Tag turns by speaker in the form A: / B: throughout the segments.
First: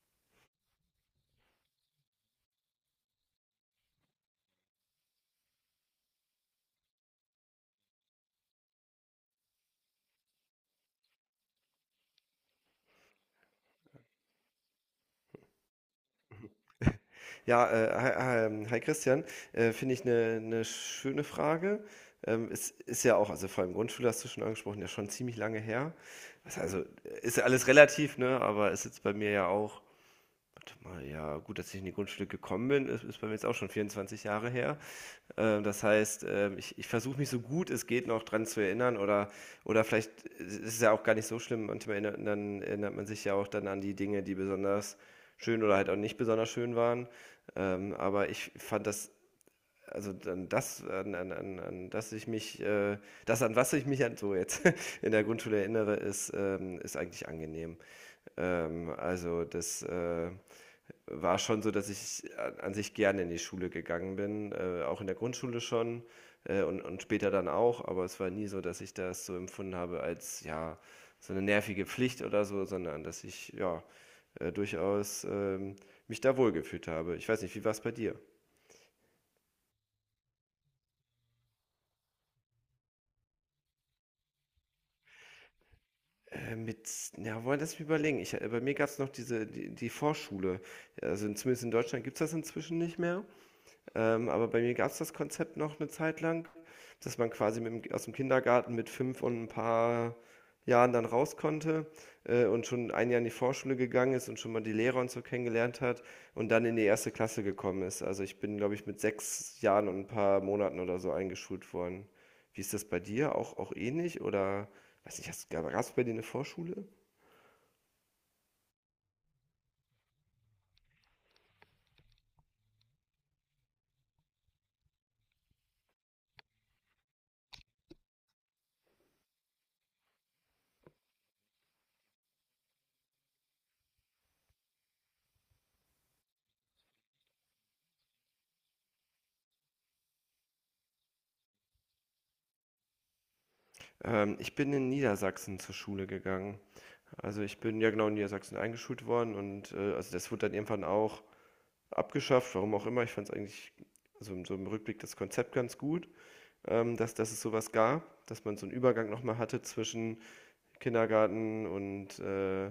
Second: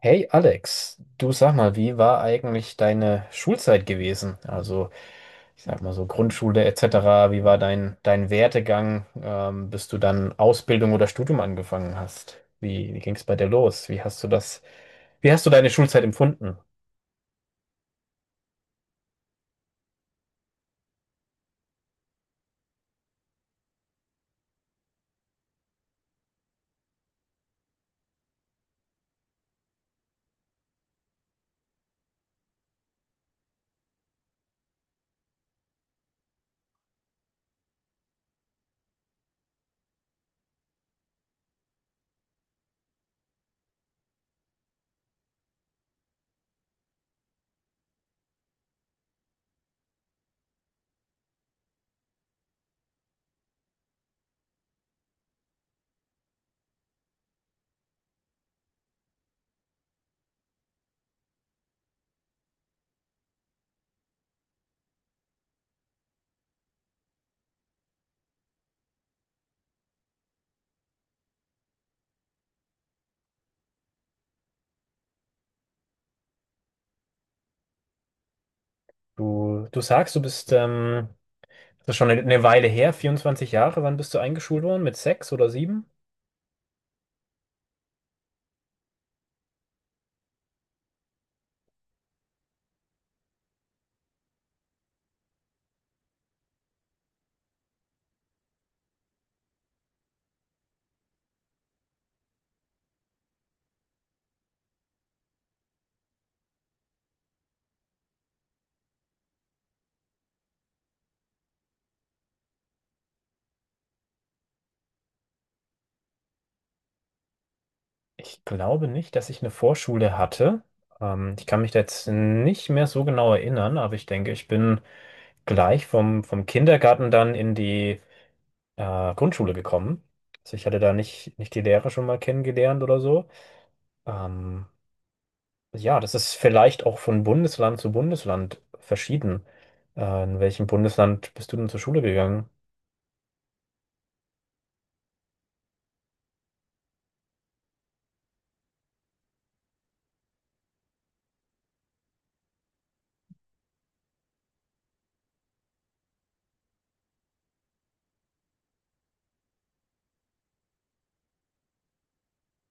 A: Hey Alex, du sag mal, wie war eigentlich deine Schulzeit gewesen? Also, ich sag mal so Grundschule etc. Wie war dein Werdegang, bis du dann Ausbildung oder Studium angefangen hast? Wie ging es bei dir los? Wie hast du das, wie hast du deine Schulzeit empfunden?
B: Ja, hi, hi Christian, finde ich eine schöne Frage. Es ist ja auch, also vor allem Grundschule hast du schon angesprochen, ja schon ziemlich lange her. Ist ja alles relativ, ne? Aber ist jetzt bei mir ja auch. Zumal ja, gut, dass ich in die Grundschule gekommen bin, ist bei mir jetzt auch schon 24 Jahre her. Das heißt, ich, ich, versuche mich so gut es geht noch dran zu erinnern, oder vielleicht ist es ja auch gar nicht so schlimm. Manchmal erinnert man sich ja auch dann an die Dinge, die besonders schön oder halt auch nicht besonders schön waren. Aber ich fand das, also dann das, an, an, an, an das ich mich, das an was ich mich an, so jetzt in der Grundschule erinnere, ist eigentlich angenehm. Ähm, also das, äh, war schon so, dass ich an sich gerne in die Schule gegangen bin, auch in der Grundschule schon, und später dann auch, aber es war nie so, dass ich das so empfunden habe als, ja, so eine nervige Pflicht oder so, sondern dass ich, ja, durchaus mich da wohlgefühlt habe. Ich weiß nicht, wie war es bei dir?
A: Du sagst, du bist, das ist schon eine Weile her, 24 Jahre. Wann bist du eingeschult worden? Mit sechs oder sieben?
B: Äh, mit, ja, wollen das überlegen. Bei mir gab es noch die Vorschule. Zumindest in Deutschland gibt es das inzwischen nicht mehr. Aber bei mir gab es das Konzept noch eine Zeit lang, dass man quasi aus dem Kindergarten mit fünf und ein paar Jahren dann raus konnte, und schon ein Jahr in die Vorschule gegangen ist und schon mal die Lehrer und so kennengelernt hat und dann in die erste Klasse gekommen ist. Also ich bin, glaube ich, mit sechs Jahren und ein paar Monaten oder so eingeschult worden. Wie ist das bei dir? Auch ähnlich? Oder weiß nicht, gab es bei dir eine Vorschule?
A: Ich glaube nicht, dass ich eine Vorschule hatte. Ich kann mich da jetzt nicht mehr so genau erinnern, aber ich denke, ich bin gleich vom Kindergarten dann in die Grundschule gekommen. Also ich hatte da nicht die Lehrer schon mal kennengelernt oder so. Ähm, ja, das ist vielleicht auch von Bundesland zu Bundesland verschieden. In welchem Bundesland bist du denn zur Schule gegangen?
B: Ich bin in Niedersachsen zur Schule gegangen. Also ich bin ja genau in Niedersachsen eingeschult worden und also das wurde dann irgendwann auch abgeschafft, warum auch immer. Ich fand es eigentlich, also in so im Rückblick, das Konzept ganz gut, dass es sowas gab, dass man so einen Übergang nochmal hatte zwischen Kindergarten und, äh,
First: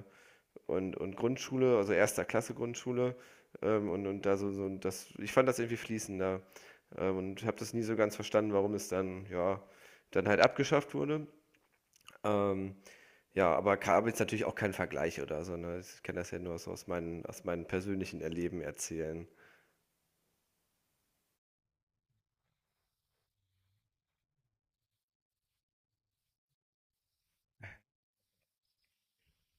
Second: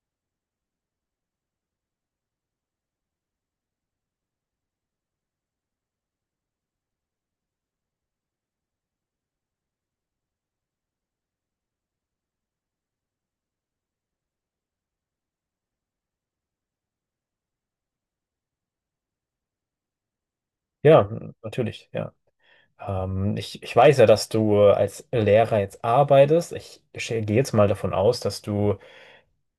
B: und, und Grundschule, also erster Klasse Grundschule. Und da so, so das, Ich fand das irgendwie fließender, und habe das nie so ganz verstanden, warum es dann, ja, dann halt abgeschafft wurde. Ähm, aber habe jetzt natürlich auch kein Vergleich oder so. Ne? Ich kann das ja nur so aus meinen persönlichen Erleben erzählen.
A: Ja, natürlich, ja. Ich, ich weiß ja, dass du als Lehrer jetzt arbeitest. Gehe jetzt mal davon aus, dass du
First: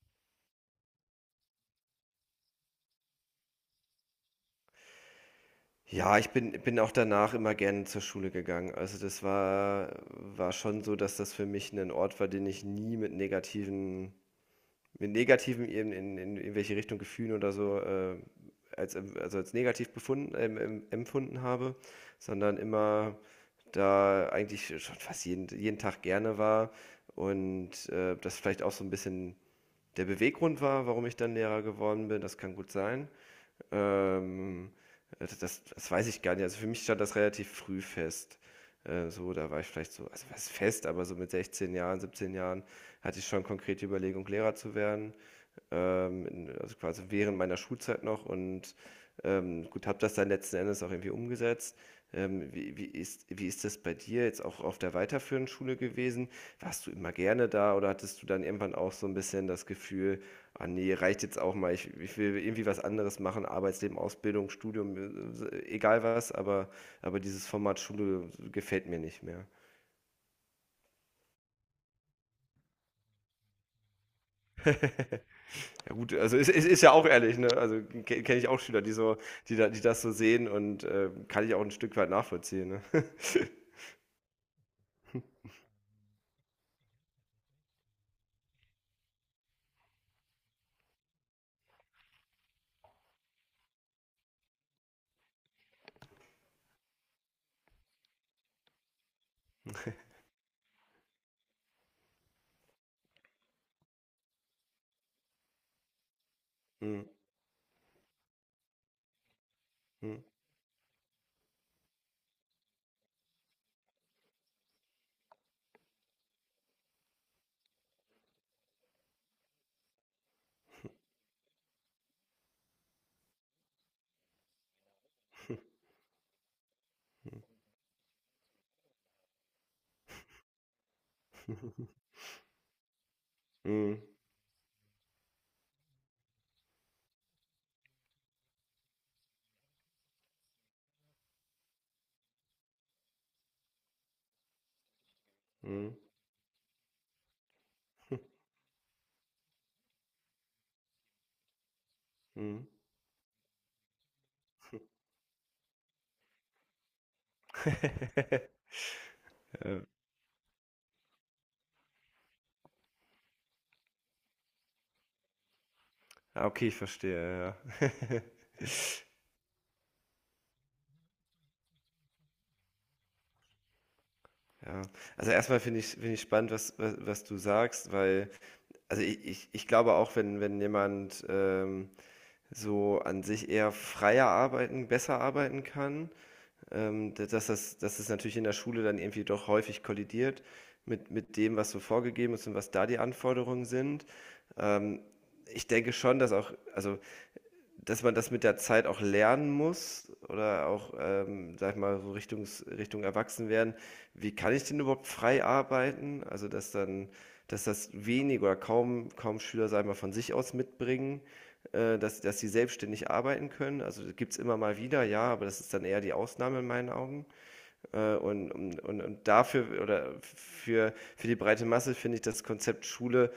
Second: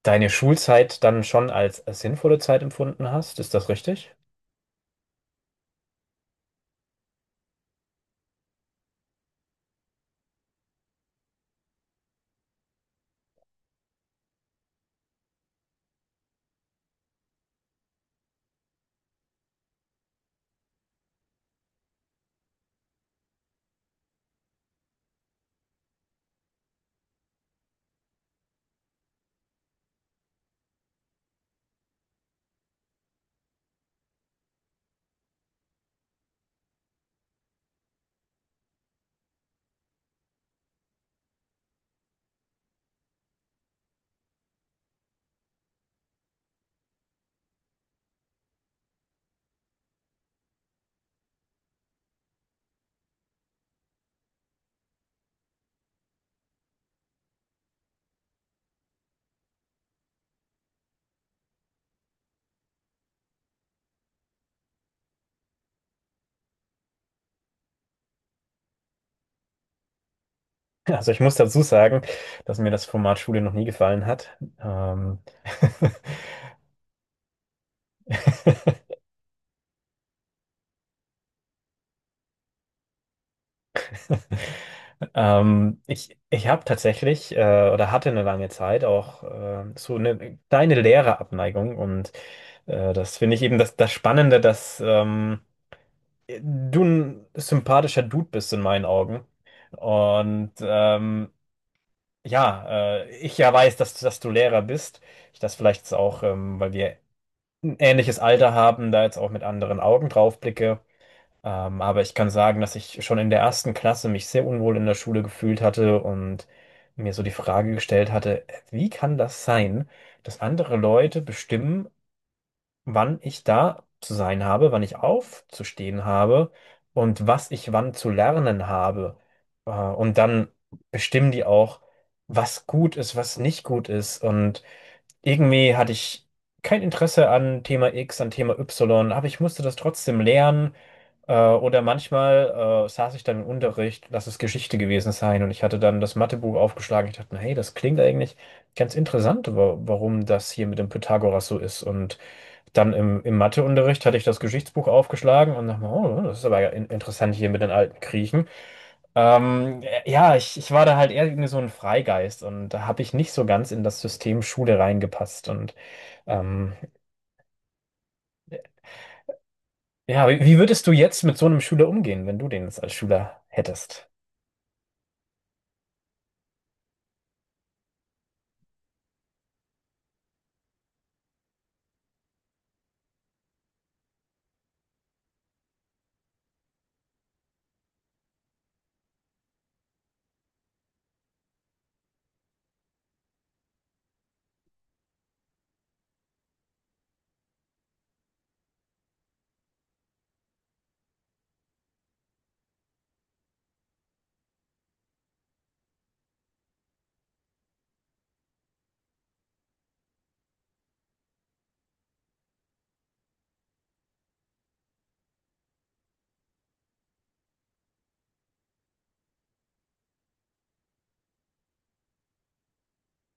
A: deine Schulzeit dann schon als sinnvolle Zeit empfunden hast. Ist das richtig?
B: Ja, ich bin auch danach immer gerne zur Schule gegangen. Also, das war schon so, dass das für mich ein Ort war, den ich nie mit negativen in irgendwelche Richtung Gefühlen oder so, als negativ befunden em empfunden habe, sondern immer da eigentlich schon fast jeden Tag gerne war und, das vielleicht auch so ein bisschen der Beweggrund war, warum ich dann Lehrer geworden bin, das kann gut sein. Ähm, das weiß ich gar nicht. Also, für mich stand das relativ früh fest. So, da war ich vielleicht so also, was fest, aber so mit 16 Jahren, 17 Jahren hatte ich schon konkrete Überlegung, Lehrer zu werden, also quasi während meiner Schulzeit noch und gut, habe das dann letzten Endes auch irgendwie umgesetzt. Wie ist das bei dir jetzt auch auf der weiterführenden Schule gewesen? Warst du immer gerne da oder hattest du dann irgendwann auch so ein bisschen das Gefühl, ah nee, reicht jetzt auch mal, ich will irgendwie was anderes machen, Arbeitsleben, Ausbildung, Studium, egal was, aber dieses Format Schule gefällt mir nicht mehr.
A: Also ich muss dazu sagen, dass mir das Format Schule noch nie gefallen hat.
B: Ja gut, also ist ja auch ehrlich, ne? Kenne ich auch Schüler, die das so sehen und kann ich auch ein Stück weit nachvollziehen, ne?
A: Ich ich habe tatsächlich oder hatte eine lange Zeit auch so eine kleine Lehrerabneigung und das finde ich eben das Spannende, dass du ein sympathischer Dude bist in meinen Augen. Und ja, ich ja weiß, dass du Lehrer bist. Ich das vielleicht jetzt auch, weil wir
B: Mhm.
A: ein ähnliches Alter haben, da jetzt auch mit anderen Augen
B: Mhm.
A: drauf blicke. Aber ich kann sagen, dass ich schon in der ersten Klasse mich sehr unwohl in der Schule gefühlt hatte und mir so die Frage gestellt hatte, wie kann das sein, dass andere Leute bestimmen, wann ich da zu sein habe, wann ich aufzustehen habe und was ich wann zu lernen habe. Und dann bestimmen die auch, was gut ist, was nicht gut
B: Mhm.
A: ist. Und irgendwie hatte ich kein Interesse an Thema X, an Thema Y, aber ich musste das trotzdem lernen. Oder manchmal saß ich dann im Unterricht, lass es Geschichte gewesen sein, und ich hatte
B: Mhm.
A: dann das Mathebuch aufgeschlagen. Ich dachte, hey, das klingt eigentlich ganz interessant, warum das hier mit dem Pythagoras so ist. Und
B: Mhm.
A: dann im Matheunterricht hatte ich das Geschichtsbuch aufgeschlagen und dachte mir, oh, das ist aber ja interessant hier mit den alten Griechen.
B: Ja.
A: Ja, ich war da halt eher irgendwie so ein Freigeist und da habe ich nicht so ganz in das System Schule reingepasst. Und
B: Ah, okay,
A: ähm,
B: ich verstehe, ja.
A: ja, wie würdest du jetzt mit so einem Schüler umgehen, wenn du den jetzt als Schüler hättest?
B: Ja. Also erstmal finde ich spannend, was du sagst, weil, ich glaube auch, wenn jemand so an sich eher freier arbeiten, besser arbeiten kann, dass es natürlich in der Schule dann irgendwie doch häufig kollidiert mit dem, was so vorgegeben ist und was da die Anforderungen sind. Ähm, Ich denke schon, dass auch, also dass man das mit der Zeit auch lernen muss oder auch, sage ich mal, so Richtung Erwachsenwerden. Wie kann ich denn überhaupt frei arbeiten? Also, dass dann dass das wenig oder kaum Schüler, sage ich mal, von sich aus mitbringen, dass sie selbstständig arbeiten können. Also, gibt's immer mal wieder, ja, aber das ist dann eher die Ausnahme in meinen Augen. Und dafür oder für die breite Masse finde ich das Konzept Schule,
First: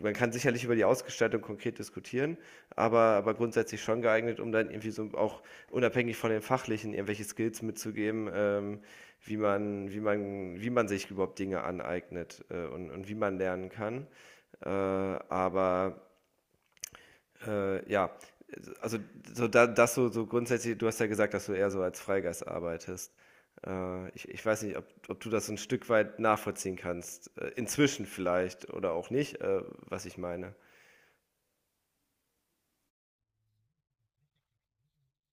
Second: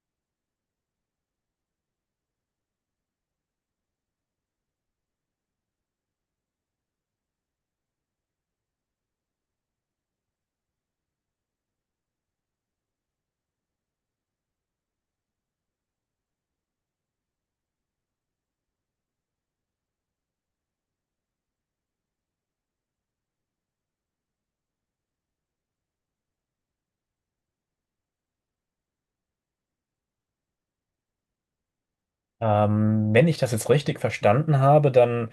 B: man kann sicherlich über die Ausgestaltung konkret diskutieren, aber grundsätzlich schon geeignet, um dann irgendwie so auch unabhängig von den fachlichen irgendwelche Skills mitzugeben, wie man sich überhaupt Dinge aneignet und und wie man lernen kann. Aber ja, also so da, das so, so grundsätzlich, du hast ja gesagt, dass du eher so als Freigeist arbeitest. Ich weiß nicht, ob du das so ein Stück weit nachvollziehen kannst. Inzwischen vielleicht oder auch nicht, was ich meine.
A: Wenn ich das jetzt richtig verstanden habe, dann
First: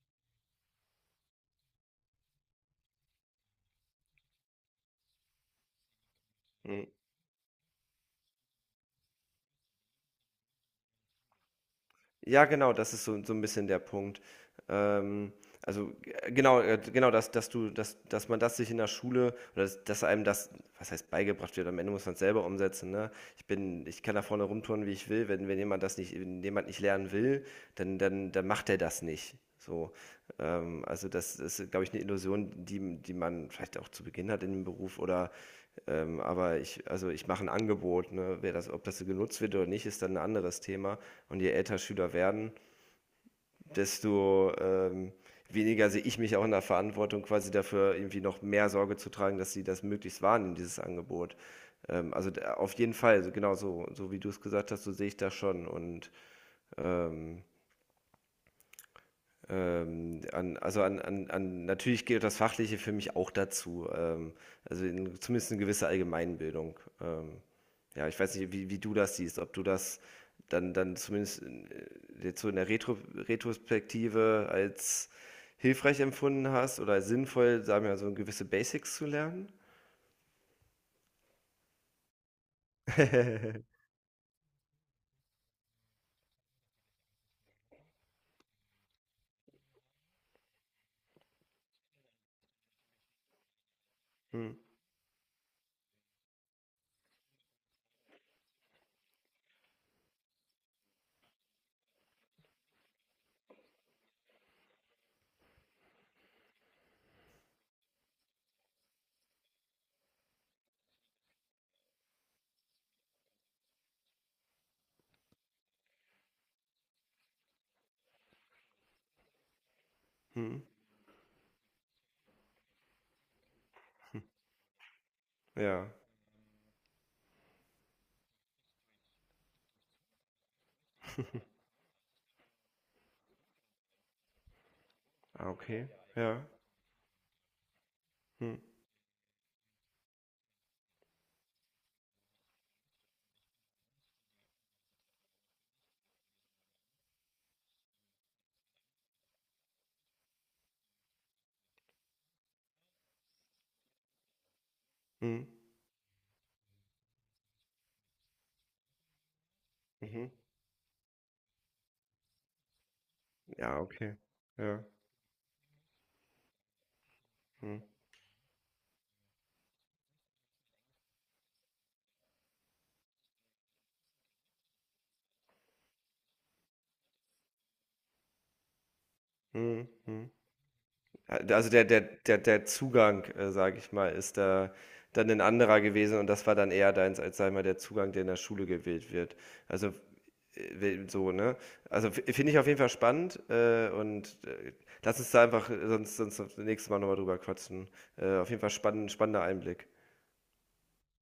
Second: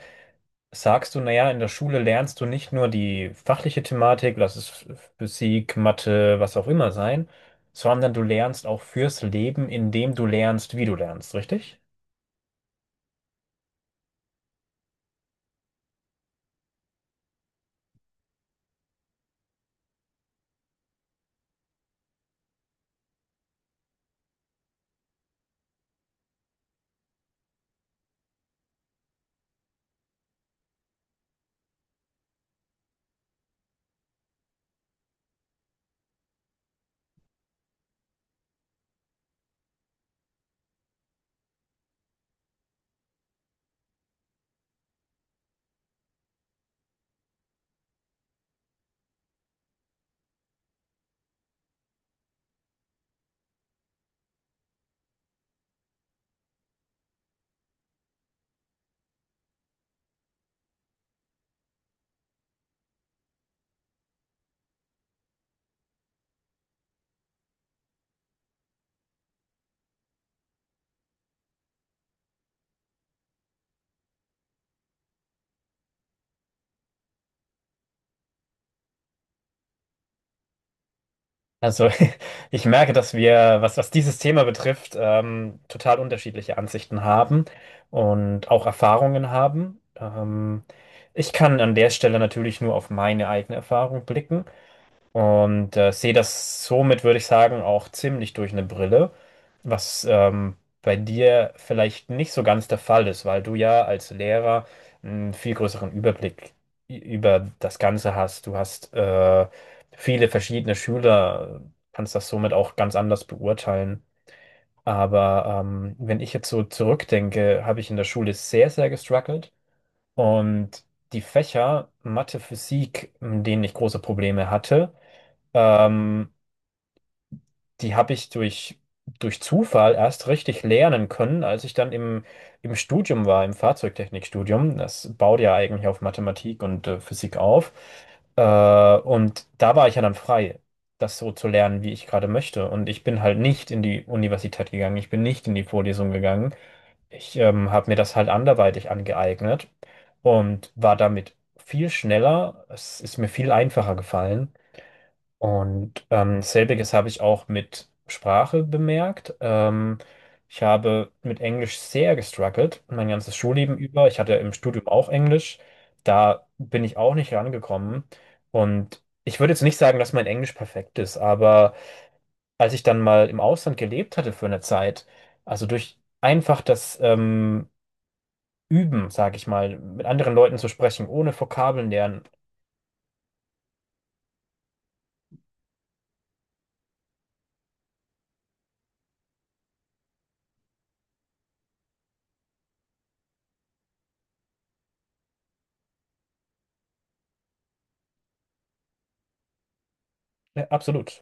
A: sagst du, naja, in der Schule lernst du nicht nur die fachliche Thematik, lass es Physik, Mathe, was auch immer sein, sondern du lernst auch fürs Leben, indem du lernst, wie du lernst, richtig?
B: Ja, genau, das ist so ein bisschen der Punkt. Ähm, also, g genau, genau, dass dass du dass dass man das sich in der Schule oder dass einem das, was heißt, beigebracht wird, am Ende muss man es selber umsetzen, ne? Ich kann da vorne rumtouren, wie ich will, wenn jemand nicht lernen will, dann macht er das nicht, so. Also, das ist, glaube ich, eine Illusion, die man vielleicht auch zu Beginn hat in dem Beruf oder also ich mache ein Angebot, ne? Ob das so genutzt wird oder nicht, ist dann ein anderes Thema. Und je älter Schüler werden, desto weniger sehe ich mich auch in der Verantwortung, quasi dafür irgendwie noch mehr Sorge zu tragen, dass sie das möglichst wahrnehmen, dieses Angebot. Auf jeden Fall, also genau so, so wie du es gesagt hast, so sehe ich das schon. Und ähm, an, also an, an, an, natürlich gehört das Fachliche für mich auch dazu. Zumindest eine gewisse Allgemeinbildung. Ja, ich weiß nicht, wie du das siehst, ob du das dann zumindest jetzt so in der Retrospektive als hilfreich empfunden hast oder als sinnvoll, sagen wir mal, so gewisse Basics zu lernen.
A: Also ich merke, dass wir, was dieses Thema betrifft, total unterschiedliche Ansichten haben und auch Erfahrungen haben. Ich kann an der Stelle natürlich nur auf meine eigene Erfahrung blicken.
B: Hm,
A: Und sehe das somit, würde ich sagen, auch ziemlich durch eine Brille, was bei dir vielleicht nicht so ganz der Fall ist, weil du ja als Lehrer einen viel größeren Überblick über das Ganze hast. Du hast viele verschiedene Schüler, kannst das somit auch ganz anders beurteilen. Aber wenn ich jetzt so zurückdenke, habe ich in der Schule sehr, sehr gestruggelt
B: hm,
A: und die Fächer Mathe, Physik, in denen ich große Probleme hatte,
B: ja,
A: ähm, die habe ich durch Zufall erst richtig lernen können, als ich dann im Studium war, im Fahrzeugtechnikstudium. Das baut
B: ah,
A: ja eigentlich
B: okay,
A: auf
B: ja,
A: Mathematik und Physik auf. Äh,
B: hm,
A: und da war ich ja dann frei, das so zu lernen, wie ich gerade möchte. Und ich bin halt nicht in die Universität gegangen, ich bin nicht in die Vorlesung gegangen. Ich habe mir das halt anderweitig angeeignet und war damit viel schneller. Es ist mir viel einfacher gefallen.
B: hm,
A: Und selbiges habe ich auch mit Sprache bemerkt.
B: mhm.
A: Ich habe mit Englisch sehr gestruggelt, mein ganzes Schulleben
B: Ja,
A: über.
B: okay,
A: Ich hatte im
B: ja,
A: Studium auch Englisch. Da bin ich auch nicht
B: hm,
A: rangekommen. Und ich würde jetzt nicht sagen, dass mein Englisch perfekt ist, aber als ich dann mal im Ausland gelebt hatte für eine Zeit, also durch einfach das Üben, sage ich mal,
B: hm,
A: mit
B: hm.
A: anderen Leuten zu sprechen, ohne
B: Also
A: Vokabeln lernen,
B: der Zugang, sage ich mal, ist da dann ein anderer gewesen und das war dann eher deins, als sei mal der Zugang, der in der Schule gewählt wird. Also äh, we- so, ne? Finde ich auf jeden Fall spannend, und lass uns da einfach, sonst das nächste Mal nochmal drüber quatschen. Auf jeden Fall spannend, spannender Einblick.
A: ja, absolut.